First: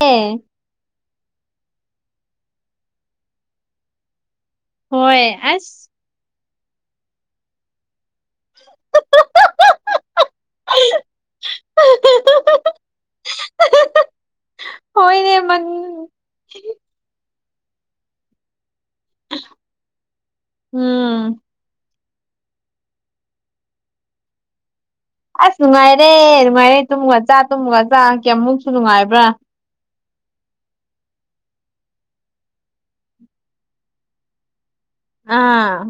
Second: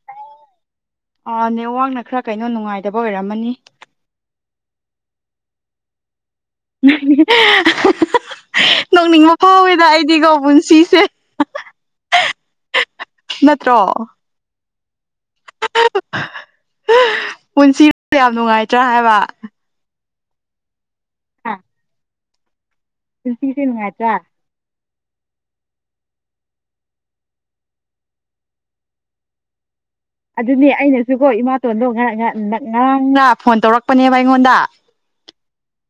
ꯑꯦ ꯑ ꯅꯦꯋꯥꯛꯅ ꯈꯔ ꯀꯩꯅꯣ ꯅꯨꯡꯉꯥꯏꯇꯕ ꯑꯣꯏꯔꯝꯃꯅꯤ ꯍꯣꯏ ꯑꯁ ꯎꯝ ꯅꯣꯡꯅꯤꯡꯕ ꯐꯥꯎꯋꯦꯗ ꯑꯩꯗꯤꯀꯣ ꯄꯨꯟꯁꯤꯁꯦ ꯅꯠꯇ꯭ꯔꯣ ꯍꯣꯏꯅꯦ ꯃ ꯄꯨꯟꯁꯤ ꯌꯥꯝ ꯅꯨꯡꯉꯥꯏꯇ꯭ꯔꯥ ꯍꯥꯏꯕ ꯎꯝ ꯑ ꯁꯤꯅꯉꯆꯥ ꯑꯁ ꯅꯨꯡꯉꯥꯏꯔꯦ ꯅꯨꯡꯉꯥꯏꯔꯦ ꯇꯨꯝꯃꯒ ꯆꯥ ꯇꯨꯝꯃꯒ ꯆꯥ ꯀꯌꯥꯃꯨꯛꯁꯨ ꯅꯨꯡꯉꯥꯏꯕ꯭ꯔꯥ ꯑꯗꯨꯅꯦ ꯑꯩꯅꯁꯨꯀꯣ ꯏꯃꯥꯇꯣꯟꯗꯣ ꯉ ꯉꯔꯥꯡꯅ ꯐꯣꯟ ꯇꯧꯔꯛꯄꯅꯦꯕ ꯑꯩꯉꯣꯟꯗ ꯑꯥ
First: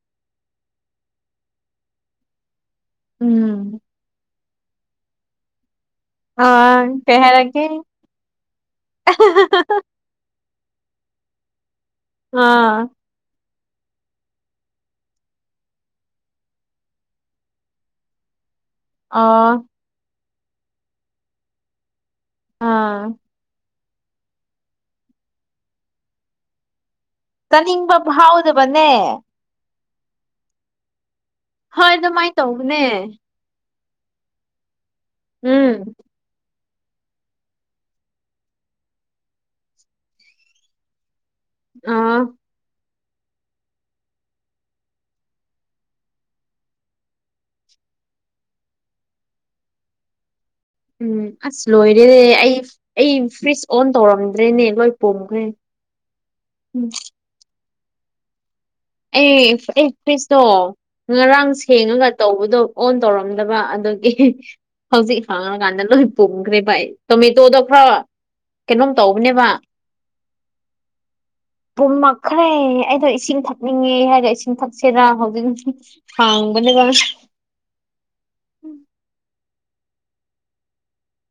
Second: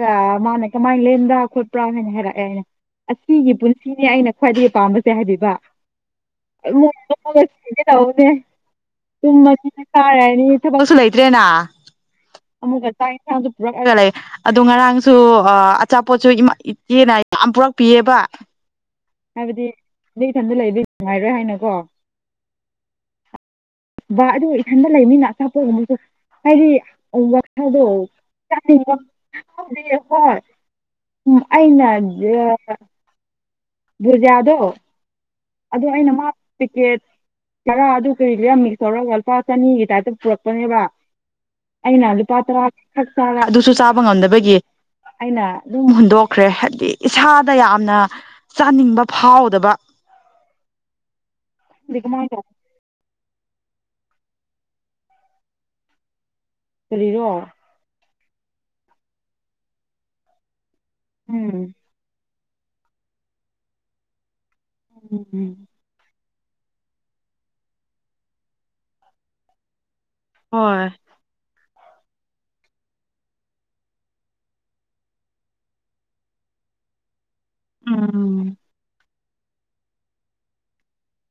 ꯒ ꯃꯥꯅ ꯀꯃꯥꯏꯅ ꯂꯦꯟꯕ꯭ꯔꯥ ꯈꯣꯠꯄ꯭ꯔꯥ ꯍꯥꯏꯅ ꯍꯥꯏꯔꯛꯑꯦ ꯍꯥꯏꯅ ꯑꯁꯤꯒꯤ ꯎꯝ ꯄꯨꯟꯁꯤꯅꯦ ꯑꯩꯅ ꯈ꯭ꯋꯥꯏꯗꯒꯤ ꯄꯥꯝꯕꯁꯦ ꯍꯥꯏꯕꯤꯕ ꯑꯥ ꯀꯩ ꯃꯃ ꯍꯥꯏꯔꯛꯀꯦ ꯌꯥꯎꯅꯦ ꯇ ꯆ ꯇꯥ ꯍꯥꯏꯅꯤ ꯏ ꯊꯁꯨ ꯂꯩꯇꯦꯅꯥ ꯑꯥ ꯑꯃꯨꯒ ꯇ ꯔꯛꯑꯒ ꯂꯩ ꯑꯗꯨ ꯉꯔꯥꯡꯁꯨ ꯑꯆꯥꯄꯣꯠꯁꯨ ꯏꯆꯦꯅ ꯌꯥꯝ ꯄꯨꯔꯛꯄꯤꯑꯕ ꯑꯥ ꯑ ꯏꯊꯟꯗ ꯂꯩꯕ ꯅꯨꯡꯉꯥꯏꯔꯣꯏ ꯍꯥꯏꯅꯀꯣ ꯑꯥ ꯕꯥ ꯑꯗꯨꯒ ꯏꯊꯟꯗ ꯂꯩꯅꯤꯅ ꯑꯆꯥꯄꯣꯠꯒꯨꯝꯕꯁꯨ ꯍꯥꯏꯗꯤ ꯋꯥꯁꯗꯣ ꯆꯥꯅꯤꯡꯕ ꯆ ꯐꯥꯎꯗꯕꯅꯦ ꯍ ꯑꯩꯅ ꯍꯣꯏ ꯑꯗꯨꯃꯥꯏꯅ ꯑꯗꯨ ꯇꯧꯕꯅꯦ ꯕꯨꯖꯌꯥꯗꯣ ꯑꯣ ꯎꯝ ꯑꯩꯅ ꯃꯥ ꯤꯀꯦꯠ ꯈꯔ ꯑꯗꯨ ꯀꯩ ꯃꯤꯛꯁ ꯇꯧꯔꯒ ꯂꯨꯄꯥ ꯆꯅꯤꯒꯤ ꯇꯥꯏꯞꯇ ꯄꯨꯔꯛꯄꯅꯦꯕ ꯑꯩꯅ ꯑꯥ ꯂꯨꯄꯥ ꯇꯔꯥ ꯈꯛ ꯆꯥꯔ ꯑꯗꯨꯁꯨ ꯆꯥꯕ ꯉꯝꯗꯕꯒꯤ ꯑꯩꯅ ꯑꯗꯨꯝ ꯍꯨꯟꯗꯣꯛꯈ꯭ꯔꯦ ꯍꯥꯏꯕꯗꯤ ꯏꯁꯥꯗ ꯌꯥꯝꯅ ꯆꯥꯅꯤꯡꯕ ꯐꯥꯎꯗꯕ ꯎꯝ ꯑꯁ ꯗꯤ ꯂꯣꯏꯔꯦꯦ ꯀꯃꯥꯏꯅ ꯇꯧ ꯑꯩ ꯑꯩ ꯁ꯭ꯋꯆ ꯑꯣꯟ ꯇꯧꯔꯝꯗ꯭ꯔꯦꯅꯦ ꯂꯣꯏ ꯄꯣꯝꯈ꯭ꯔꯦ ꯎꯝ ꯐꯔꯤꯔꯣ ꯑꯦ ꯑꯦ ꯀꯔꯤꯁꯅꯣ ꯉꯔꯥꯡ ꯎꯝ ꯁꯦꯡꯉꯒ ꯇꯧꯕ ꯑꯗꯣ ꯑꯣꯟ ꯇꯧꯔꯝꯗꯕ ꯑꯗꯨꯒꯤ ꯍꯧꯖꯤꯛ ꯎꯝ ꯐꯪꯉꯀꯥꯟꯗ ꯂꯣꯏ ꯄꯨꯡꯈ꯭ꯔꯦ ꯚꯥꯏ ꯇꯣꯃꯦꯇꯣꯗꯣ ꯈꯔꯣ ꯀꯩꯅꯣꯝ ꯇꯧꯕꯅꯦꯕ ꯍꯣꯏ ꯄꯨꯝꯃꯛꯈ꯭ꯔꯦ ꯑꯩꯗꯣ ꯏꯁꯤꯡ ꯊ ꯆꯛꯅꯤꯡꯉꯦ ꯍꯥꯏꯔꯦ ꯏꯁꯤꯡ ꯊꯛꯁꯤꯦꯔ ꯍꯧꯖꯤꯛ ꯍꯥꯡꯕꯅꯦꯕ ꯎꯝ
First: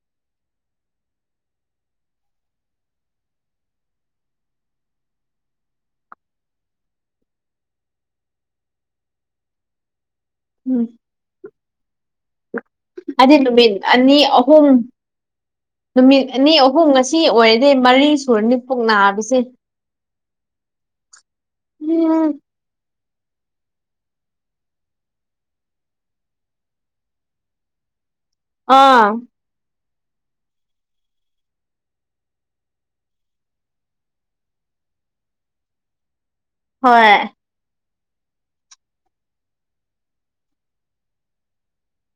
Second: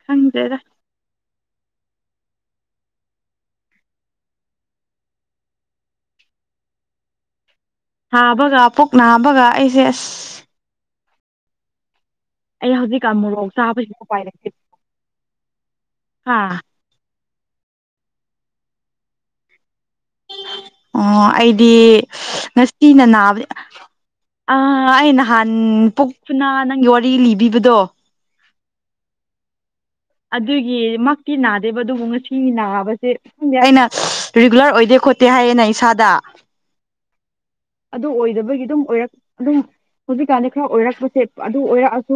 ꯍꯪꯗꯦꯗ ꯍꯥꯕꯒ ꯄꯨꯛ ꯅꯥꯕꯒ ꯑꯩꯁꯦ ꯑꯁ ꯎꯝ ꯑꯩ ꯍꯧꯖꯤꯛꯀꯥꯟ ꯑ ꯃꯣꯔꯣꯛ ꯅꯨꯃꯤ ꯆꯥꯕꯁꯤ ꯑꯅꯤ ꯎꯄꯥꯏ ꯂꯩꯇꯦ ꯑꯍꯨꯝꯨꯝ ꯅꯨꯃꯤꯠ ꯍꯥ ꯑꯅꯤ ꯑꯍꯨꯝ ꯉꯁꯤ ꯑꯣꯏꯔꯗꯤ ꯃꯔꯤ ꯁꯨꯔꯅꯤꯄꯨꯛ ꯅꯥꯕꯤꯁꯦ ꯑꯣ ꯑꯩꯗꯤ ꯎꯝ ꯉꯁꯤꯅ ꯅꯥꯕꯅꯦ ꯑ ꯑꯩ ꯅꯍꯥꯟ ꯄꯨꯛꯄꯅ ꯅꯪꯒꯤ ꯋꯥꯔꯤ ꯂꯤꯕꯤꯕꯗꯣ ꯑꯥ ꯑꯗꯨꯒꯤ ꯃꯛꯇꯤ ꯅꯥꯗꯦꯕ ꯑꯗꯨꯕꯨ ꯉꯁꯤ ꯅꯥꯕꯁꯦ ꯁꯗꯤ ꯑꯩꯅ ꯔꯤꯒꯨꯂꯔ ꯑꯣꯏꯗꯦ ꯈꯣꯠꯇꯦ ꯍꯥꯏꯌꯦꯦ ꯅ ꯑꯩ ꯏꯁꯥꯗ ꯍꯣꯏ ꯑꯗꯨ ꯑꯣꯏꯗꯕꯒꯤ ꯑꯗꯨꯝ ꯑꯣꯏꯔꯛ ꯑꯗꯨꯝ ꯍꯧꯖꯤꯛꯀꯥꯟꯗꯤ ꯈꯔ ꯑꯣꯏꯔꯛꯄꯁꯦ ꯑꯗꯨ ꯑꯣꯏꯔꯛꯑꯁꯨ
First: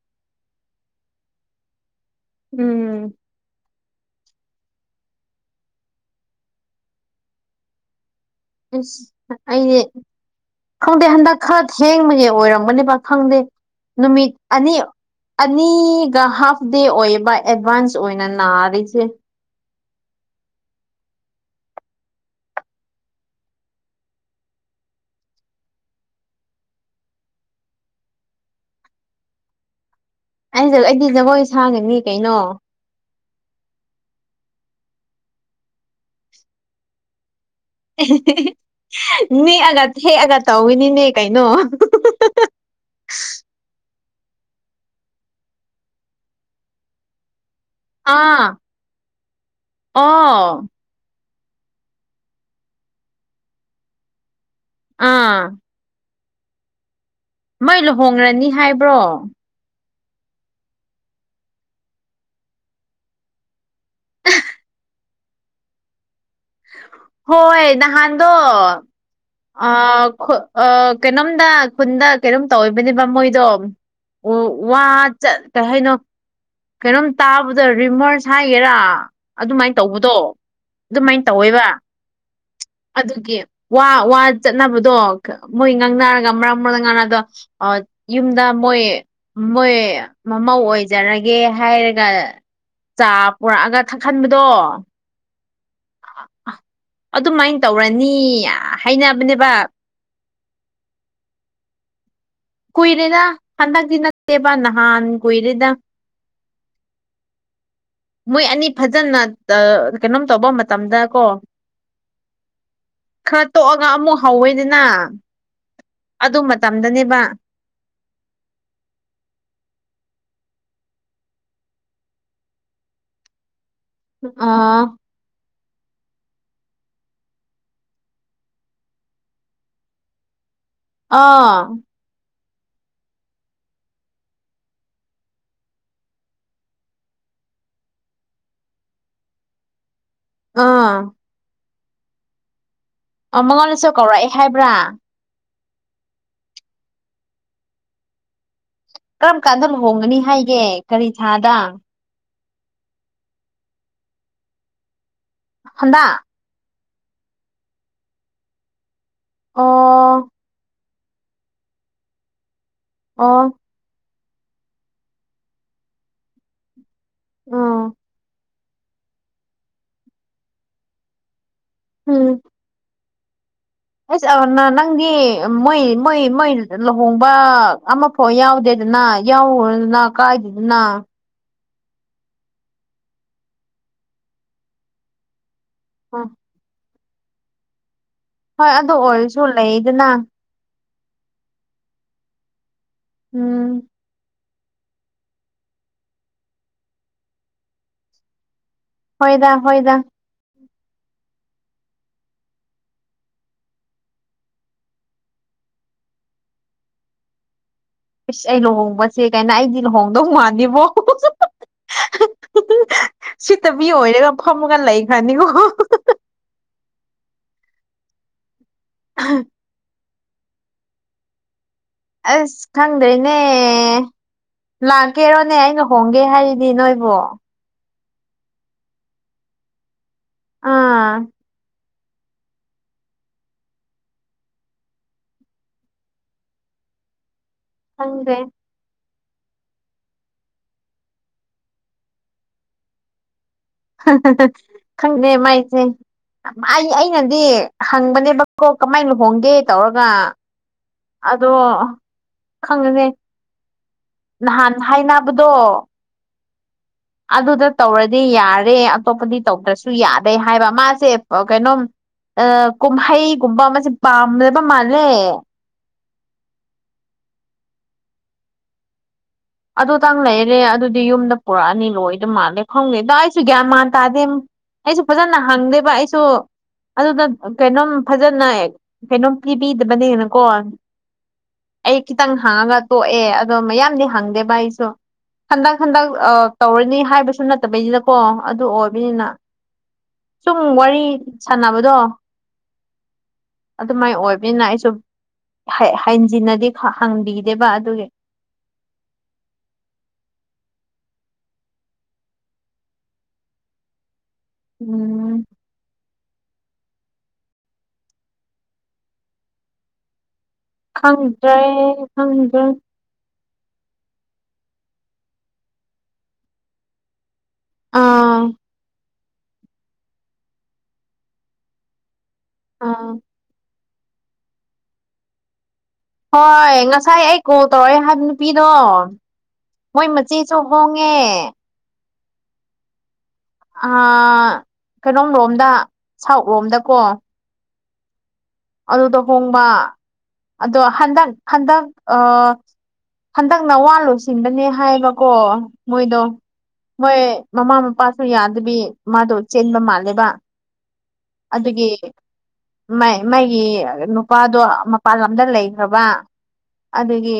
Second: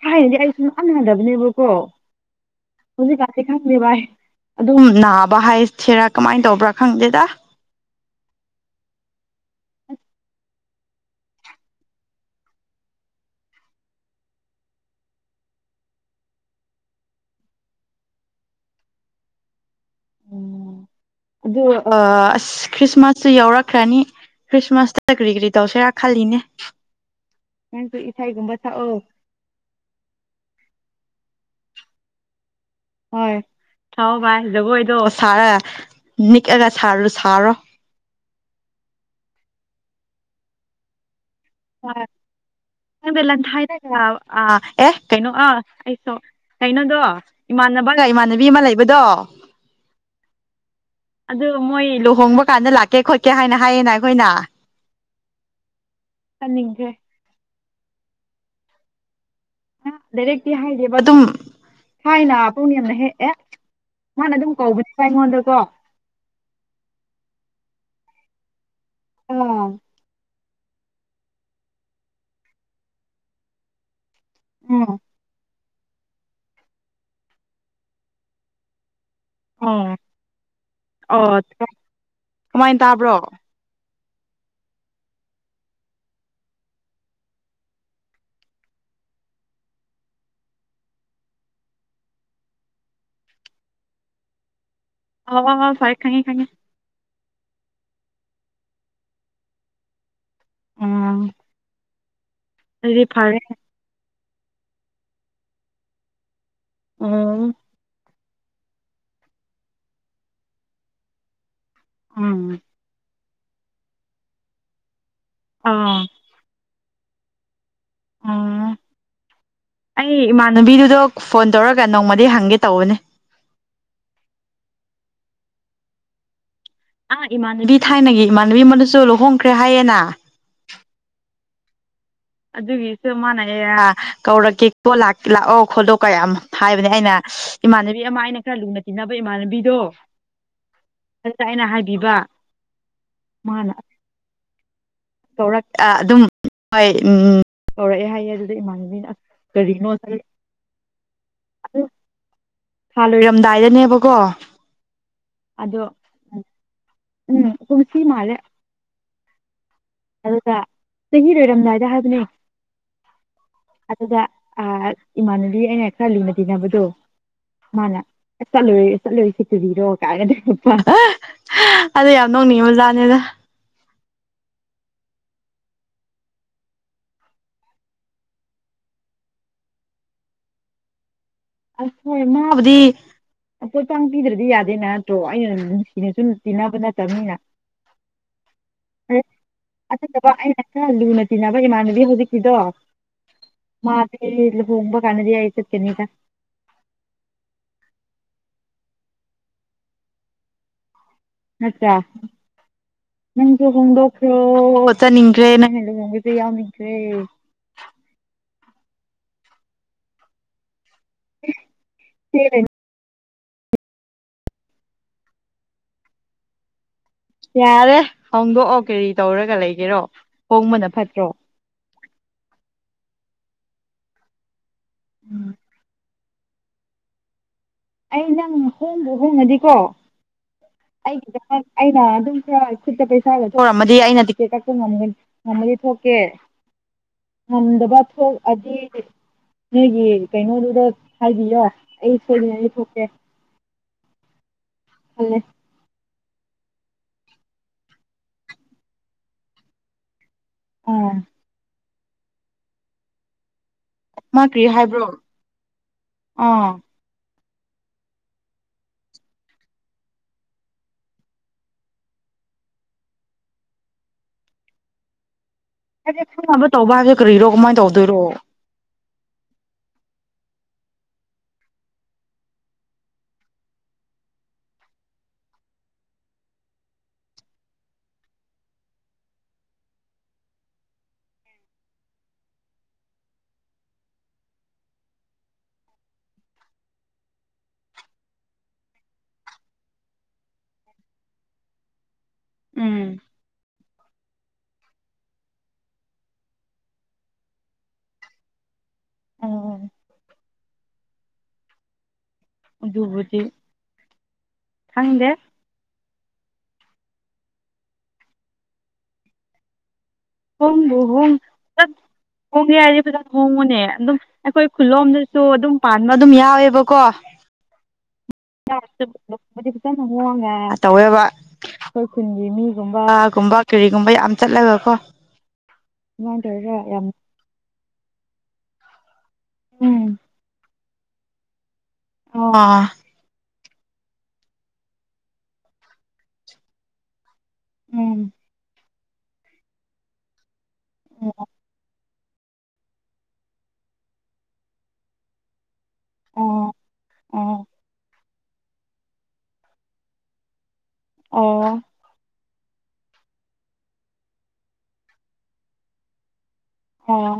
ꯊꯥꯏꯅꯗꯤ ꯑꯩ ꯁꯨꯝ ꯗꯕꯅꯦꯕꯀꯣ ꯎꯝ ꯍꯧꯖꯤꯛꯀꯦ ꯈꯪꯦ ꯚꯥꯏ ꯑꯗꯨꯝ ꯅꯥꯕ ꯍꯥꯏ ꯁꯤꯦꯔꯥ ꯀꯃꯥꯏꯅ ꯇꯧꯕ꯭ꯔꯥ ꯈꯪꯗꯦꯗ ꯑꯩꯅꯦ ꯈꯪꯗꯦ ꯍꯟꯗꯛ ꯈꯔ ꯊꯦꯡꯃꯒꯦ ꯑꯣꯏꯔꯝꯒꯅꯦꯕ ꯈꯪꯗꯦ ꯅꯨꯃꯤꯠ ꯑꯅꯤ ꯑꯅꯤꯒ ꯍꯥꯐ ꯗꯦ ꯑꯣꯏꯕ ꯑꯦꯗꯚꯥꯟꯁ ꯑꯣꯏꯅ ꯅꯥꯔꯤꯁꯦ ꯎꯝ ꯑꯗꯨ ꯑꯁ ꯈ꯭ꯔꯤꯁꯃꯥꯁꯁꯨ ꯌꯥꯎꯔꯛꯈ꯭ꯔꯅꯤ ꯈ꯭ꯔꯤꯁꯃꯥꯁꯇ ꯀꯔꯤ ꯀꯔꯤ ꯇꯧꯁꯦꯔꯥ ꯈꯜꯂꯤꯅꯦ ꯅꯪꯁꯨ ꯏꯁꯩꯥꯏꯒꯨꯝꯕ ꯁꯛꯑꯣ ꯑꯩꯁꯨ ꯑꯩꯗꯤ ꯖꯒꯣꯏ ꯁꯥꯥꯡꯉꯅꯤ ꯀꯩꯅꯣ ꯍꯣꯏ ꯊꯥꯛꯑꯣ ꯚꯥꯏ ꯖꯒꯣꯏꯗꯣ ꯁꯥꯔꯒ ꯅꯤꯛꯑꯒ ꯁꯥꯔ ꯁꯥꯔꯣ ꯅꯦꯛꯑꯒ ꯍꯦꯛꯑꯒ ꯇꯧꯋꯤꯅꯤꯅꯦ ꯀꯩꯅꯣ ꯍꯕꯂ ꯍꯥꯏꯗꯒ ꯑꯥ ꯑꯦ ꯀꯩꯅꯣ ꯑꯥ ꯑꯩꯁꯨꯣ ꯀꯩꯅꯣꯗꯣ ꯏꯃꯥꯟꯅꯕꯒ ꯑꯥ ꯏꯃꯥꯟꯅꯕꯤ ꯑꯃ ꯂꯩꯕꯗꯣ ꯑꯣ ꯑꯗꯨ ꯃꯣꯏ ꯂꯨꯍꯣꯡꯕ ꯀꯥꯟꯗ ꯂꯥꯛꯀꯦ ꯈꯣꯠꯀꯦ ꯍꯥꯏꯅ ꯍꯥꯏꯌꯦꯅ ꯑꯩꯈꯣꯏꯅ ꯑꯥ ꯑꯅꯤꯡꯦ ꯃꯩ ꯂꯨꯍꯣꯡꯡꯂ꯭ꯔꯅꯤ ꯍꯥꯏꯕ꯭ꯔꯣ ꯗꯥꯏꯔꯦꯛꯇꯤ ꯍꯥꯏꯔꯤꯕ ꯑꯗꯨꯝ ꯊꯥꯏꯅꯄꯨꯡꯅꯤꯡ ꯌꯥꯝꯅ ꯍꯦꯛꯑꯦ ꯃꯥꯅ ꯑꯗꯨꯝ ꯀꯧꯕꯅꯤ ꯑꯩꯉꯣꯟꯗꯀꯣ ꯍꯣꯏꯣꯏ ꯅꯍꯥꯟꯗ ꯑꯣ ꯑ ꯑ ꯀꯩꯅꯣꯝꯗ ꯈꯨꯟꯗ ꯀꯩꯅꯣꯝ ꯇꯧꯕꯅꯦꯕ ꯃꯣꯏꯗꯣ ꯎ ꯎꯝ ꯋꯥꯠ ꯀ ꯍꯥꯏꯩꯅꯣ ꯀꯩꯅꯣꯝ ꯇꯥꯕꯗ ꯔꯤꯃꯔꯁ ꯍꯥꯏꯒꯦꯔꯥ ꯑꯗꯨꯃꯥꯏꯅ ꯑꯣ ꯇꯧꯕꯗꯣ ꯑꯗꯨꯃꯥꯏꯅ ꯑꯣ ꯇꯧꯋꯦꯕ ꯀꯃꯥꯏꯅ ꯇꯥꯕ꯭ꯔꯣ ꯑꯗꯨꯒꯤ ꯋꯥ ꯋꯥ ꯆꯠꯅꯕꯗꯣ ꯃꯣꯏ ꯉꯥꯡꯅꯔꯒ ꯃꯔꯛ ꯃꯔꯛꯇ ꯉꯥꯡꯅꯗꯣ ꯌꯨꯝꯗ ꯃꯣꯏ ꯃꯣꯏ ꯃꯃꯧ ꯑꯣꯏꯖꯔꯒꯦ ꯍꯥꯏꯔꯒ ꯆꯥ ꯄꯨꯔꯛꯑꯒ ꯊꯛꯍꯟꯕꯗꯣ ꯍꯋꯥ ꯍ ꯐꯥꯏ ꯈꯪꯉ ꯈꯪꯉ ꯑꯗꯨꯃꯥꯏꯅ ꯇꯧꯔꯅꯤ ꯍꯥꯏꯅꯕꯅꯦꯕ ꯎꯝ ꯑꯗꯨꯗꯤ ꯀꯨꯏꯔꯦꯗ ꯐꯔꯦ ꯍꯟꯗꯛ ꯅꯠꯇꯦꯕ ꯅꯍꯥꯟ ꯀꯨꯏꯔꯦꯗ ꯑꯝ ꯃꯣꯏ ꯑꯅꯤ ꯐꯖꯅ ꯀꯩꯅꯣꯝ ꯇꯧꯕ ꯃꯇꯝꯗ ꯀꯣ ꯑꯥ ꯈꯔ ꯇꯣꯛꯑꯒ ꯑꯃꯨꯛ ꯍꯧꯋꯦꯅꯤꯅ ꯑꯥ ꯑꯗꯨ ꯃꯇꯝꯗꯅꯦꯕ ꯑꯥ ꯑꯩ ꯏꯃꯥꯟꯅꯕꯤꯗꯨꯗꯣ ꯐꯣꯟ ꯇꯧꯔꯒ ꯅꯣꯡꯃꯗꯤ ꯍꯪꯒꯦ ꯇꯧꯕꯅꯦ ꯑꯥ ꯑꯥ ꯏꯃꯥꯟꯅꯕꯤ ꯊꯥꯏꯅꯒꯤ ꯏꯃꯥꯟꯅꯕꯤ ꯑꯃꯅꯁꯨ ꯂꯨꯍꯣꯡꯈ꯭ꯔꯦ ꯍꯥꯏꯌꯦꯦꯅ ꯑꯥ ꯑꯗꯨꯒꯤꯁꯨ ꯃꯥꯅ ꯑꯦ ꯀꯧꯔꯛꯀꯦꯣ ꯂꯥꯛꯑꯣ ꯈꯣꯠꯇꯣ ꯀꯌꯥ ꯍꯥꯏꯕꯅꯦ ꯑꯩꯅ ꯏꯃꯥꯟꯅꯕꯤ ꯑꯃ ꯑꯩꯅ ꯈꯔ ꯂꯨꯅ ꯇꯤꯟꯅꯕ ꯏꯃꯥꯟꯅꯕꯤꯗꯣ ꯑꯥ ꯑꯗꯨꯗ ꯑꯩꯅ ꯍꯥꯏꯕꯤꯕ ꯑꯣ ꯃꯉꯣꯟꯗꯁꯨ ꯀꯧꯔꯛꯏꯦ ꯍꯥꯏꯕ꯭ꯔꯥ ꯇꯧꯔꯛ ꯑꯗꯨꯝ ꯍꯣꯏ ꯎ ꯀꯧꯔꯛꯑꯦ ꯍꯥꯏꯌꯦ ꯑꯗꯨ ꯀꯔꯝ ꯀꯥꯟꯗ ꯂꯨꯍꯣꯡꯒꯅꯤ ꯍꯥꯏꯒꯦ ꯀꯔꯤ ꯊꯥꯗ ꯑꯗꯨ ꯊꯥ ꯂꯣꯏꯔꯝꯗꯥꯏꯗꯅꯦꯕꯀꯣ ꯑꯗꯣ ꯍꯟꯗꯛ ꯎꯝ ꯈꯨꯟꯁꯤꯤ ꯃꯥꯂꯦ ꯑꯣ ꯑꯗꯨꯀ ꯆꯍꯤꯔꯣꯏꯔꯝꯗꯥꯏꯗ ꯍꯥꯏꯕꯅꯦ ꯑꯥ ꯑꯗꯨꯗ ꯏꯃꯥꯟꯅꯕꯤ ꯑꯩꯅ ꯈꯔ ꯂꯤꯅ ꯇꯤꯅꯕꯗꯣ ꯎꯝ ꯃꯥꯅ ꯆꯠꯂꯨꯨꯔꯦ ꯆꯠꯂꯨꯁꯤ ꯇꯨꯕꯤꯔꯣ ꯀꯥꯏꯅꯗꯣꯄ ꯑꯗꯣ ꯌꯥꯝ ꯎꯝ ꯅꯣꯡꯅꯤꯡꯉꯦ ꯑꯣꯖꯥꯅꯦꯗ ꯑꯁ ꯅꯪꯗꯤ ꯃꯣꯏ ꯃꯣꯏ ꯃꯣꯏ ꯂꯨꯍꯣꯡꯕ ꯑꯃꯐꯥꯎ ꯌꯥꯎꯗꯦ ꯅ ꯌꯥꯎꯅ ꯀꯥꯏꯗꯗꯨꯅ ꯑꯁ ꯍꯣꯏ ꯃꯥꯕꯨꯗꯤ ꯄꯣꯠꯄ ꯄꯤꯗ꯭ꯔꯗꯤ ꯌꯥꯗꯦꯅ ꯅꯠꯇ꯭ꯔꯣ ꯑꯩꯅ ꯅꯨꯃꯤ ꯅꯨꯡꯁꯤꯅ ꯁꯨꯝ ꯇꯤꯟꯅꯕ ꯅꯠꯇꯕꯅꯤꯅ ꯍꯣꯏ ꯑꯗꯨ ꯑꯣꯏꯔꯁꯨ ꯂꯩꯗꯅ ꯑꯗꯨꯠꯇꯕ ꯑꯩꯅ ꯈꯔ ꯂꯨꯅ ꯇꯤꯟꯅꯕ ꯏꯃꯥꯟꯅꯕꯤ ꯍꯧꯖꯤꯛꯀꯤꯗꯣ ꯎꯝ ꯃꯥꯗꯤ ꯍꯕꯒ ꯀꯥꯟꯗꯤ ꯍꯥꯏꯔ ꯀꯦꯅꯤꯒ ꯍꯣꯏꯗ ꯍꯣꯏꯗ ꯑꯆꯥ ꯅꯪꯁꯨ ꯍꯣꯡꯗꯣꯛꯈ꯭ꯔꯣ ꯆꯠꯅꯤꯡꯈ꯭ꯔꯦ ꯅꯪ ꯍ ꯂꯨ ꯍꯣꯡꯕꯁꯦ ꯌꯥꯎꯅꯤꯡꯈ꯭ꯔꯦ [unintelligible] ꯏꯁ ꯑꯩ ꯂꯨꯍꯣꯡꯕꯁꯦ ꯀꯥꯏꯅ ꯑꯩꯗꯤ ꯂꯨꯍꯣꯡꯗꯧ ꯃꯥꯥꯟꯅꯤꯕꯣ ꯁꯤꯇꯕꯤ ꯑꯣꯏꯔꯒ ꯐꯝꯃꯒ ꯂꯩꯈ꯭ꯔꯅꯤꯀꯣ ꯌꯥꯔꯦ ꯍꯣꯡꯗꯣꯛꯑꯣ ꯀꯔꯤ ꯇꯧꯔꯒ ꯂꯩꯒꯦꯔꯣ ꯍꯣꯡꯕꯅ ꯐꯠꯇ꯭ꯔꯣ ꯑꯁ ꯈꯪꯗꯦꯅꯦ ꯂꯥꯛꯀꯦꯔꯣꯅꯦ ꯑꯩꯅ ꯍꯣꯡ ꯈꯪꯒꯦ ꯍꯥꯏꯔꯤꯅꯤ ꯅꯣꯏꯕꯨꯣ ꯑꯩ ꯅꯪ ꯍꯣꯡꯕ ꯍꯣꯡꯉꯗꯤꯀꯣ ꯑꯥ ꯑꯩꯒꯤꯗ ꯑꯩꯅ ꯑꯗꯨꯝ ꯈꯔ ꯈꯨꯠꯇ ꯄꯩꯁꯥꯒꯔꯝꯃꯗꯤ ꯑꯩꯅ ꯇꯤꯀꯦꯠ ꯀꯛꯄ ꯉꯝꯃꯗꯤ ꯊꯣꯛꯀꯦ ꯑꯍꯗꯕꯥ ꯊ ꯈꯪꯗ꯭ꯔꯦ ꯑꯗꯨꯖꯤ ꯅꯣꯏꯒꯤ ꯀꯩꯅꯣꯗꯨꯗ ꯍꯥꯏꯕꯤꯌꯣ ꯑꯩ ꯁꯣꯏꯗꯅꯩ ꯌ ꯊꯣꯛꯣꯛꯀꯦ ꯈꯅꯦ ꯃꯥꯥꯏꯁꯦ ꯑꯩ ꯑꯩꯅꯗꯤ ꯍꯪꯕꯅꯦꯕꯀꯣ ꯀꯃꯥꯏꯅ ꯂꯨꯍꯣꯡꯒꯦ ꯇꯧꯔꯒ ꯑꯥ ꯑꯗꯣ ꯈꯪꯒꯅꯦ ꯃꯥ ꯀꯔꯤ ꯅꯍꯥꯟ ꯍꯥꯏꯕ꯭ꯔꯣ ꯍꯥꯏꯅꯕꯗꯣ ꯑꯥ ꯑꯗꯨꯗ ꯇꯧꯔꯗꯤ ꯌꯥꯔꯦ ꯑꯇꯣꯞꯄꯗꯤ ꯇꯧꯗ꯭ꯔꯁꯨ ꯌꯥꯗꯦ ꯍꯥꯏꯕ ꯃꯥꯁꯦ ꯀꯩꯅꯣꯝ ꯑ ꯀꯨꯝꯍꯩꯒꯨꯝꯕ ꯑꯃꯁꯦ ꯄꯥꯝꯗꯕ ꯃꯥꯜꯂꯦ ꯍꯥꯏꯗꯤ ꯈꯪꯅꯕ ꯇꯧꯕ ꯍꯥꯏꯒꯦ ꯀꯔꯤꯏꯔꯣ ꯀꯃꯥꯏꯅ ꯇꯧꯗꯣꯏꯔꯣ ꯑꯗꯨꯇꯪ ꯂꯩꯔꯦ ꯑꯗꯨꯗꯤ ꯌꯨꯝꯗ ꯄꯨꯔꯛꯑꯅꯤ ꯂꯣꯏꯗ ꯃꯥꯜꯂꯦ ꯈꯪꯗꯦꯗ ꯑꯩꯁꯨ ꯒ꯭ꯌꯥꯟ ꯃꯥꯟ ꯇꯥꯗꯦ ꯑꯩꯁꯨ ꯐꯖꯅ ꯍꯪꯗꯦꯕ ꯑꯩꯁꯨ ꯑꯗꯨꯅ ꯀꯩꯅꯣꯝ ꯐꯖꯅ ꯀꯩꯅꯣꯝ ꯄꯤꯕꯤꯗꯕꯅꯦꯅꯀꯣ ꯑꯩ ꯈꯤꯇꯪ ꯍꯪꯉꯒ ꯇꯣꯛꯑꯦ ꯑꯗꯣ ꯃꯌꯥꯝꯗꯤ ꯍꯪꯗꯦ ꯚ ꯑꯩꯁꯨ ꯍꯟꯗꯛ ꯍꯟꯗꯛ ꯑ ꯇꯧꯔꯅꯤ ꯍꯥꯏꯕꯁꯨ ꯅꯠꯇꯕꯩꯅꯤꯅꯀꯣ ꯑꯗꯨ ꯑꯣꯏꯕꯅꯤꯅ ꯁꯨꯝ ꯋꯥꯔꯤ ꯁꯥꯟꯅꯕꯗꯣ ꯎꯝ ꯑꯗꯨꯃꯥꯏꯅ ꯑꯣꯏꯕꯅꯤꯅ ꯑꯩꯁꯨ ꯍꯖꯤꯟꯅꯗꯤ ꯍꯪꯕꯤꯗꯦꯕ ꯑꯗꯨꯒꯤ ꯑ ꯑꯗꯨꯕꯗꯤ ꯎꯝ ꯍꯣꯡ ꯍꯣꯡ ꯈꯪꯗ꯭ꯔꯦ ꯆ ꯈꯪꯗ꯭ꯔꯦ ꯍꯣꯡ ꯍꯥꯏꯦ ꯍꯣꯡꯉꯨꯅꯦ ꯑꯗꯨꯝ ꯑꯩꯈꯣꯏ ꯈꯨꯂꯣꯝꯗꯁꯨ ꯑꯗꯨꯝ ꯄꯥꯟꯕ ꯑꯗꯨꯝ ꯌꯥꯎꯋꯦꯕꯀꯣ ꯑꯥ ꯗꯤ ꯐꯖꯅ ꯍꯣꯡꯒꯦ ꯇꯧꯋꯦꯕ ꯈꯨ ꯈꯨꯟꯒꯤ ꯑꯥ ꯃꯤꯒꯨꯝꯕꯒꯨꯝꯕ ꯀꯔꯤꯒꯨꯝꯕ ꯌꯥꯝ ꯆꯠꯂꯒ ꯀꯣ ꯑꯗꯨꯃꯥꯏꯅ ꯍꯣꯏ ꯇꯧꯔꯒ ꯌꯥꯝ ꯉꯁꯥꯏ ꯑꯩ ꯀꯣꯜ ꯇꯧꯔꯛꯑꯦ ꯍꯥꯏꯕ ꯅꯨꯄꯤꯗꯣ ꯎꯝ ꯃꯣꯏ ꯃꯆꯦꯁꯨ [unintelligible] ꯑ ꯑ ꯀꯩꯅꯣꯝ ꯂꯣꯝꯗ ꯁꯥꯎꯠ ꯂꯣꯝꯗꯀꯣ ꯎꯝ ꯑꯗꯨꯗꯣ ꯍꯣꯡꯕ ꯑꯗꯣ ꯍꯟꯗꯛ ꯑꯣ ꯍꯟꯗꯛ ꯑ ꯍꯟꯗꯛꯅ ꯋꯥ ꯂꯣꯏꯁꯤꯟꯕꯅꯦ ꯍꯥꯏꯕꯀꯣ ꯃꯣꯏꯗꯣ ꯍꯣꯏ ꯑꯣ ꯃꯃꯥ ꯃꯄꯥꯁꯨ ꯌꯥꯗꯕꯤ ꯃꯥꯗꯣ ꯆꯦꯟꯕ ꯃꯥꯜꯂꯦꯕ ꯑꯣ ꯑꯗꯨꯒꯤ ꯃꯥꯏ ꯃꯒꯤ ꯅꯨꯄꯥꯗꯣ ꯃꯄꯥꯟ ꯂꯝꯗ ꯂꯩꯈ꯭ꯔꯕ ꯑꯗꯨꯒꯤ ꯑꯣ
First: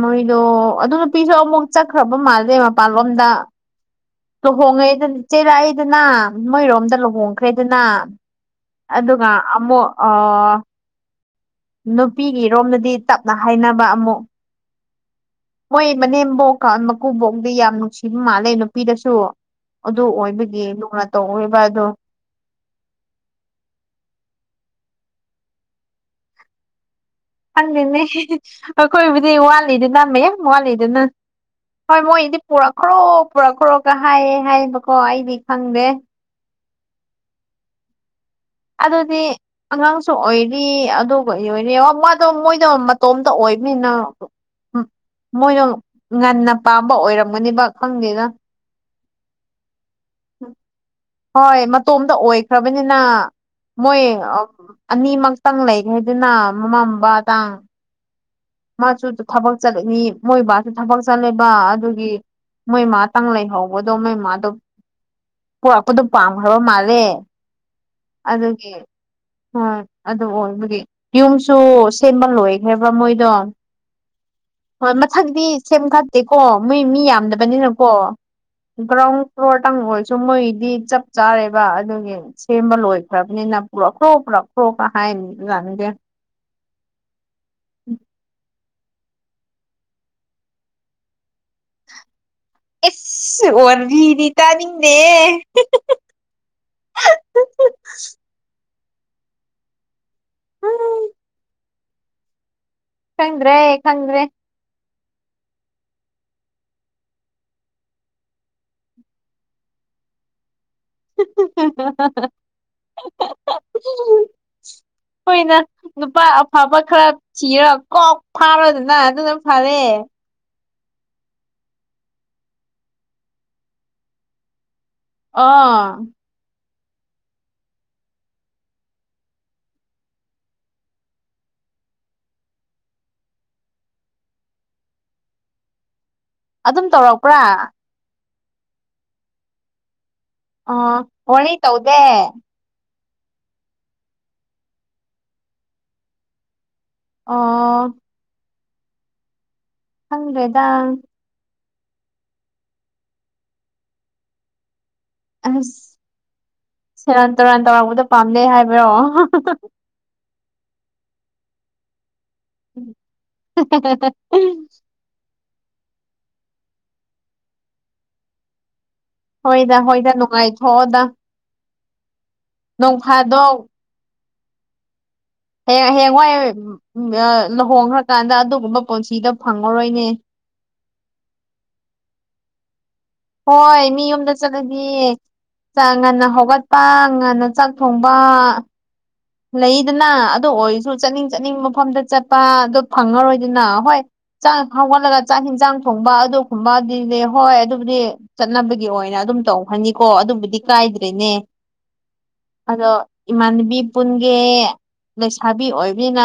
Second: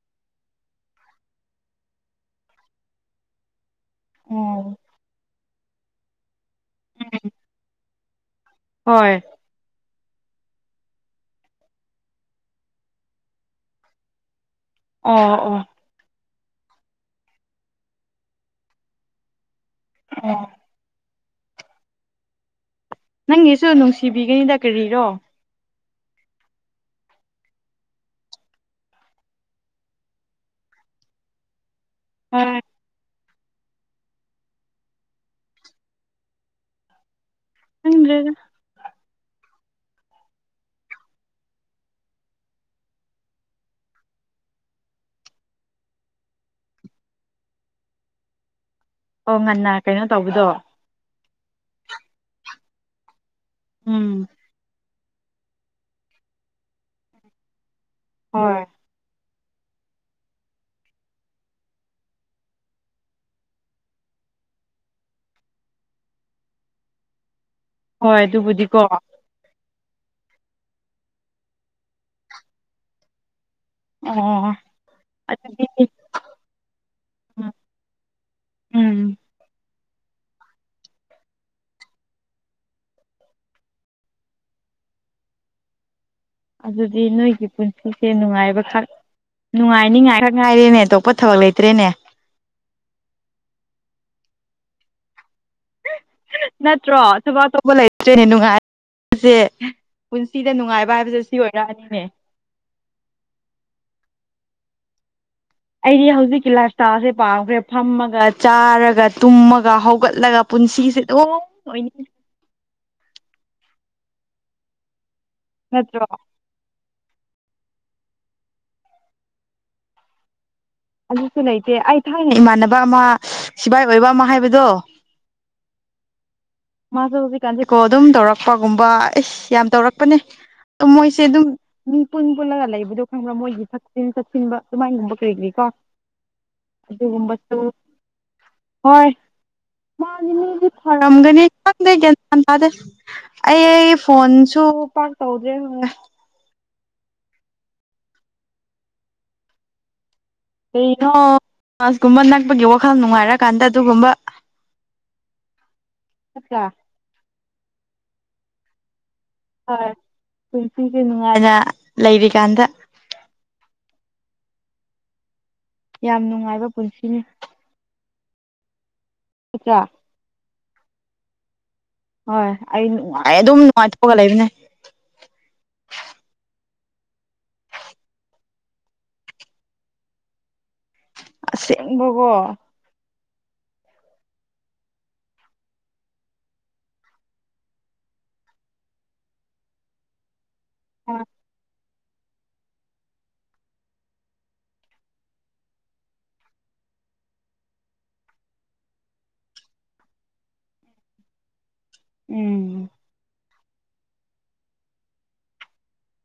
ꯃꯣꯏꯗꯣ ꯑꯗꯨ ꯅꯨꯄꯤꯁꯨ ꯑꯃꯨꯛ ꯆꯠꯈ꯭ꯔꯕ ꯃꯥꯜꯂꯦ ꯃꯄꯥꯟꯂꯣꯝꯗ ꯎꯝ ꯂꯨꯍꯣꯡꯉꯦꯗꯅ ꯏꯆ ꯆꯩꯔꯛꯏꯗꯅ ꯃꯣꯏꯔꯣꯝꯗ ꯂꯨꯍꯣꯡꯈ꯭ꯔꯦꯗꯅ ꯍꯣꯏ ꯑꯗꯨꯒ ꯑꯃꯨ ꯑ ꯅꯨꯄꯤꯒꯤꯔꯣꯝꯗꯗꯤ ꯇꯞꯅ ꯍꯥꯏꯅꯕ ꯑꯃꯨꯛ ꯑꯣ ꯑꯣ ꯕꯣꯛ ꯃꯀꯨꯕꯣꯛꯗꯤ ꯌꯥꯝ ꯅꯨꯡꯁꯤꯕ ꯃꯥꯜꯂꯦ ꯅꯨꯄꯤꯗꯁꯨ ꯑꯗꯨ ꯑꯣ ꯑꯣꯏꯕꯒꯤ ꯇꯧꯏꯕ ꯗꯨ ꯅꯪꯒꯤꯁꯨ ꯅꯨꯡꯁꯤꯕꯤꯒꯅꯤꯗ ꯀꯔꯤꯔꯣ ꯍꯪꯉꯅꯦ ꯑꯩꯈꯣꯏꯕꯨꯗꯤ ꯋꯥꯠꯂꯤꯗ ꯅꯝꯃꯦ ꯌꯥꯝ ꯋꯥꯠꯂꯤꯗꯅ ꯍꯣꯏ ꯃꯣꯏꯗꯤ ꯍꯣꯏ ꯄꯨꯔꯛꯈ꯭ꯔꯣ ꯄꯨꯔꯛꯈ꯭ꯔꯣꯒ ꯍꯥꯏꯌꯦꯦ ꯍꯥꯏꯕꯀꯣ ꯑꯩꯗꯤ ꯈꯪꯗꯦ ꯈꯥꯡꯗ꯭ꯔꯦꯒ ꯑꯗꯨꯗꯤ ꯑꯉꯥꯡꯁꯨ ꯑꯣꯏꯔꯤ ꯑꯗꯨꯒ ꯑꯣꯏꯔꯤ ꯃꯥꯗꯣ ꯃꯣꯏꯗꯣ ꯃꯇꯣꯝꯇ ꯑꯣꯏꯕꯅꯤꯅ ꯃꯣꯏꯅ ꯉꯟꯅ ꯄꯥꯝꯕ ꯑꯣꯏꯔꯝꯒꯅꯦꯕ ꯈꯪꯗꯦꯅ ꯑꯣ ꯉꯟꯅ ꯀꯩꯅꯣ ꯇꯧꯕꯗꯣ ꯍꯣꯏ ꯃꯇꯣꯝꯇ ꯑꯣꯏꯈ꯭ꯔꯕꯅꯤꯅ ꯃꯣꯏ ꯎꯝ ꯑꯅꯤꯃꯛꯇꯪ ꯂꯩꯈꯦꯗꯨꯅ ꯃꯃꯥꯡꯝꯕ ꯇꯥꯡ ꯍꯣꯏ ꯃꯥꯁꯨ ꯊꯕꯛ ꯆꯠꯂꯅꯤ ꯃꯣꯏ ꯕꯥꯁꯨ ꯊꯕꯛ ꯆꯠꯂꯕ ꯑꯗꯨꯒꯤ ꯃꯣꯏꯃꯇꯪ ꯂꯩꯍꯧꯕꯗꯣ ꯃꯣꯏꯃꯥꯗꯣ ꯄꯔꯄꯗꯣ ꯄꯥꯝꯈ꯭ꯔꯕ ꯃꯥꯜꯂꯦ ꯍꯣꯏ ꯑꯗꯨꯒꯤ ꯑꯗꯨꯕꯨꯗꯤꯀꯣ ꯍꯣꯏ ꯑꯗꯨ ꯑꯣꯏꯕꯗꯤ ꯌꯨꯝꯁꯨ ꯁꯦꯝꯕ ꯂꯣꯏꯈꯕ꯭ꯔꯥ ꯃꯣꯏꯗꯣ ꯑꯣ ꯍꯣꯏ ꯃꯊꯪꯗꯤ ꯁꯦꯝ ꯑꯗꯨꯗꯤ ꯈꯛꯇꯦꯀꯣ ꯃꯣꯏ ꯃꯤ ꯌꯥꯝꯗꯕꯅꯤꯅꯀꯣ ꯎꯝ ꯒ꯭ꯔꯥꯎꯟ ꯐ꯭ꯂꯣꯔꯇꯪ ꯑꯣꯏꯁꯨ ꯃꯣꯏꯗꯤ ꯆꯞ ꯆꯥꯔꯦꯕ ꯑꯗꯨꯒꯤ ꯁꯦꯝꯕ ꯂꯣꯏꯈ꯭ꯔꯕꯅꯤꯅ ꯄꯨꯔꯛꯈ꯭ꯔꯣ ꯄꯨꯔꯛꯈ꯭ꯔꯣ ꯀꯍꯥꯏꯅꯤ ꯂꯅꯤꯁꯦ ꯑꯗꯨꯗꯤ ꯅꯣꯏꯒꯤ ꯄꯨꯟꯁꯤꯁꯦ ꯅꯨꯡꯉꯥꯏꯕꯈꯛ ꯅꯨꯡꯉꯥꯏꯅꯤꯉꯥꯏ ꯈꯔ ꯉꯥꯏꯔꯦꯅꯦ ꯑꯇꯣꯞꯄ ꯊꯕꯛ ꯂꯩꯇ꯭ꯔꯦꯅꯦ ꯑꯦꯁ ꯑꯣꯟ ꯋꯔꯤꯗꯤ ꯇꯥꯅꯤꯡꯅꯦ ꯅꯠꯇ꯭ꯔꯣ ꯊꯕꯛ ꯑꯇꯧꯕ ꯂꯩꯇ꯭ꯔꯦꯅꯦ ꯅꯨꯡꯉꯥꯏ ꯁꯦ ꯄꯨꯟꯁꯤꯗ ꯎꯝ ꯅꯨꯡꯉꯥꯏꯕ ꯍꯥꯏꯕꯁꯦ ꯁꯤ ꯑꯣꯏꯔꯛꯑꯅꯤꯅꯦ ꯈꯪꯗ꯭ꯔꯦ ꯈꯪꯗ꯭ꯔꯦ ꯑꯩꯗꯤ ꯍꯧꯖꯤꯛꯀꯤ ꯂꯥꯏꯞ ꯏꯁꯇꯥꯏꯜꯁꯦ ꯄꯥꯝꯈ꯭ꯔꯦ ꯐꯝꯃꯒ ꯆꯥꯔꯒ ꯇꯨꯝꯃꯒ ꯍꯧꯒꯠꯂꯒ ꯄꯨꯟꯁꯤꯁꯦ ꯑꯗꯨꯝ ꯑꯣꯏꯅꯤ ꯍꯣꯏꯅ ꯅꯠꯇ꯭ꯔꯣ ꯅꯨꯄꯥ ꯑꯐꯕ ꯈꯔ ꯊꯤꯔ ꯀꯣꯛ ꯐꯥꯔꯣꯏꯗꯅ ꯑꯗꯨꯅ ꯐꯔꯦ ꯑꯗꯨꯁꯨ ꯂꯩꯇꯦ ꯑꯩ ꯊꯥꯏꯅ ꯏꯃꯥꯟꯅꯕ ꯑꯃ ꯁꯤꯕꯥꯏ ꯑꯣꯏꯕ ꯑꯃ ꯍꯥꯏꯕꯗꯣ ꯑꯥ ꯃꯥꯁꯨ ꯍꯧꯖꯤꯛꯀꯥꯟꯁꯤꯀꯣ ꯑꯗꯨꯝ ꯇꯧꯔꯛꯄꯒꯨꯝꯕ ꯑꯦꯁ ꯌꯥꯝ ꯇꯧꯔꯛꯄꯅꯦ ꯃꯣꯏꯁꯦ ꯑꯗꯨꯝ ꯃꯤ ꯄꯨꯟ ꯄꯨꯜꯂꯒ ꯂꯩꯕꯗꯣ ꯈꯪꯕ꯭ꯔꯥ ꯃꯣꯏꯒꯤ ꯊꯛꯆꯤꯟ ꯆꯠꯆꯤꯟꯕ ꯑꯗꯨꯃꯥꯏꯅꯒꯨꯝꯕ ꯀꯔꯤ ꯀꯔꯤꯀꯣ ꯑ ꯑꯗꯨꯝ ꯇꯧꯔꯛꯄ꯭ꯔꯥ ꯍꯣꯏ ꯃꯥꯒꯤꯗꯤ ꯑꯣ ꯊꯔꯝꯒꯅꯤ ꯋꯥꯔꯤ ꯈꯪꯗꯦ ꯇꯧꯗꯦ ꯒ꯭ꯌꯥꯟ ꯇ ꯇꯥꯗꯦ ꯑꯩ ꯐꯣꯟꯁꯨ ꯄꯥꯛ ꯇꯧꯗ꯭ꯔꯦ ꯍ ꯑ ꯍꯪ꯭ꯔꯦꯗ ꯀꯩꯅꯣ ꯃꯥꯁꯀꯨꯝꯕ ꯅꯛꯄꯒꯤ ꯋꯥꯈꯜ ꯅꯨꯡꯉꯥꯏꯔꯀꯥꯟꯗ ꯑꯗꯨꯒꯨꯝꯕ ꯑꯁ ꯅꯠꯇ꯭ꯔꯥ ꯁꯦꯔꯥꯟ ꯇꯨꯔꯥꯟ ꯇꯧꯔꯛꯄꯗꯣ ꯄꯥꯝꯗꯩ ꯍꯥꯏꯕꯔꯣ ꯍꯣꯏ ꯄꯨꯟꯁꯤꯁꯦ ꯅꯨꯡꯉꯥꯏꯅ ꯂꯩꯔꯤ ꯎ ꯍ ꯌꯥꯝ ꯅꯨꯡꯉꯥꯏꯕ ꯄꯨꯟꯁꯤꯅꯤ ꯅꯠꯇ꯭ꯔꯥ ꯍꯣꯏꯗ ꯍꯣꯏꯗ ꯅꯨꯡꯉꯥꯏꯊꯣꯑꯣꯗꯥ ꯍꯣꯏ ꯑꯩ ꯅꯨꯡꯉꯥꯏ ꯐꯥꯗꯣꯛ ꯑꯗꯨꯝ ꯅꯨꯡꯉꯥꯏꯊꯣꯛꯑꯒ ꯂꯩꯕꯅꯦ ꯍꯌꯦ ꯍꯌꯦꯡꯋꯥꯏ ꯂꯨꯍꯣꯡꯈ꯭ꯔꯀꯥꯟꯗ ꯑꯗꯨꯒꯨꯝꯕ ꯄꯨꯟꯁꯤꯗ ꯐꯪꯉꯔꯣꯏꯅꯦ ꯑꯁꯦꯡꯡꯕꯒꯣ ꯍꯣꯏ ꯃꯤ ꯌꯨꯝꯗ ꯆꯠꯂꯗꯤ ꯉꯟꯅ ꯍꯧꯒꯠꯄ ꯉꯟꯅ ꯆꯥꯛ ꯊꯣꯡꯕ ꯂꯩꯗꯅ ꯑꯗꯨꯗ ꯑꯣꯏꯔꯁꯨ ꯆꯠꯅꯤꯡ ꯆꯠꯅꯤꯡ ꯃꯐꯝꯗ ꯆꯠꯄ ꯑꯗꯨꯣ ꯐꯪꯉꯔꯣꯏꯗꯅ ꯍꯣꯏ ꯆꯥꯛ ꯍꯧꯒꯠꯂꯒ ꯆꯥꯛ ꯌꯦꯟꯖꯥꯡ ꯊꯣꯡꯕ ꯑꯗꯨꯒꯨꯝꯕꯗꯤꯗꯤ ꯍꯣꯏ ꯑꯗꯨꯕꯨꯗꯤ ꯆꯠꯅꯕꯒꯤ ꯑꯣꯏꯅ ꯑꯗꯨꯝ ꯇꯧ ꯍꯅꯤꯀꯣ ꯑꯗꯨꯕꯨꯗꯤ ꯀꯥꯏꯗ꯭ꯔꯦꯅꯦ ꯎꯝ ꯑꯗꯣ ꯏꯃꯥꯟꯅꯕꯤ ꯄꯨꯟꯒꯦ ꯂꯩꯁꯥꯕꯤ ꯑꯣꯏꯕꯅꯤꯅ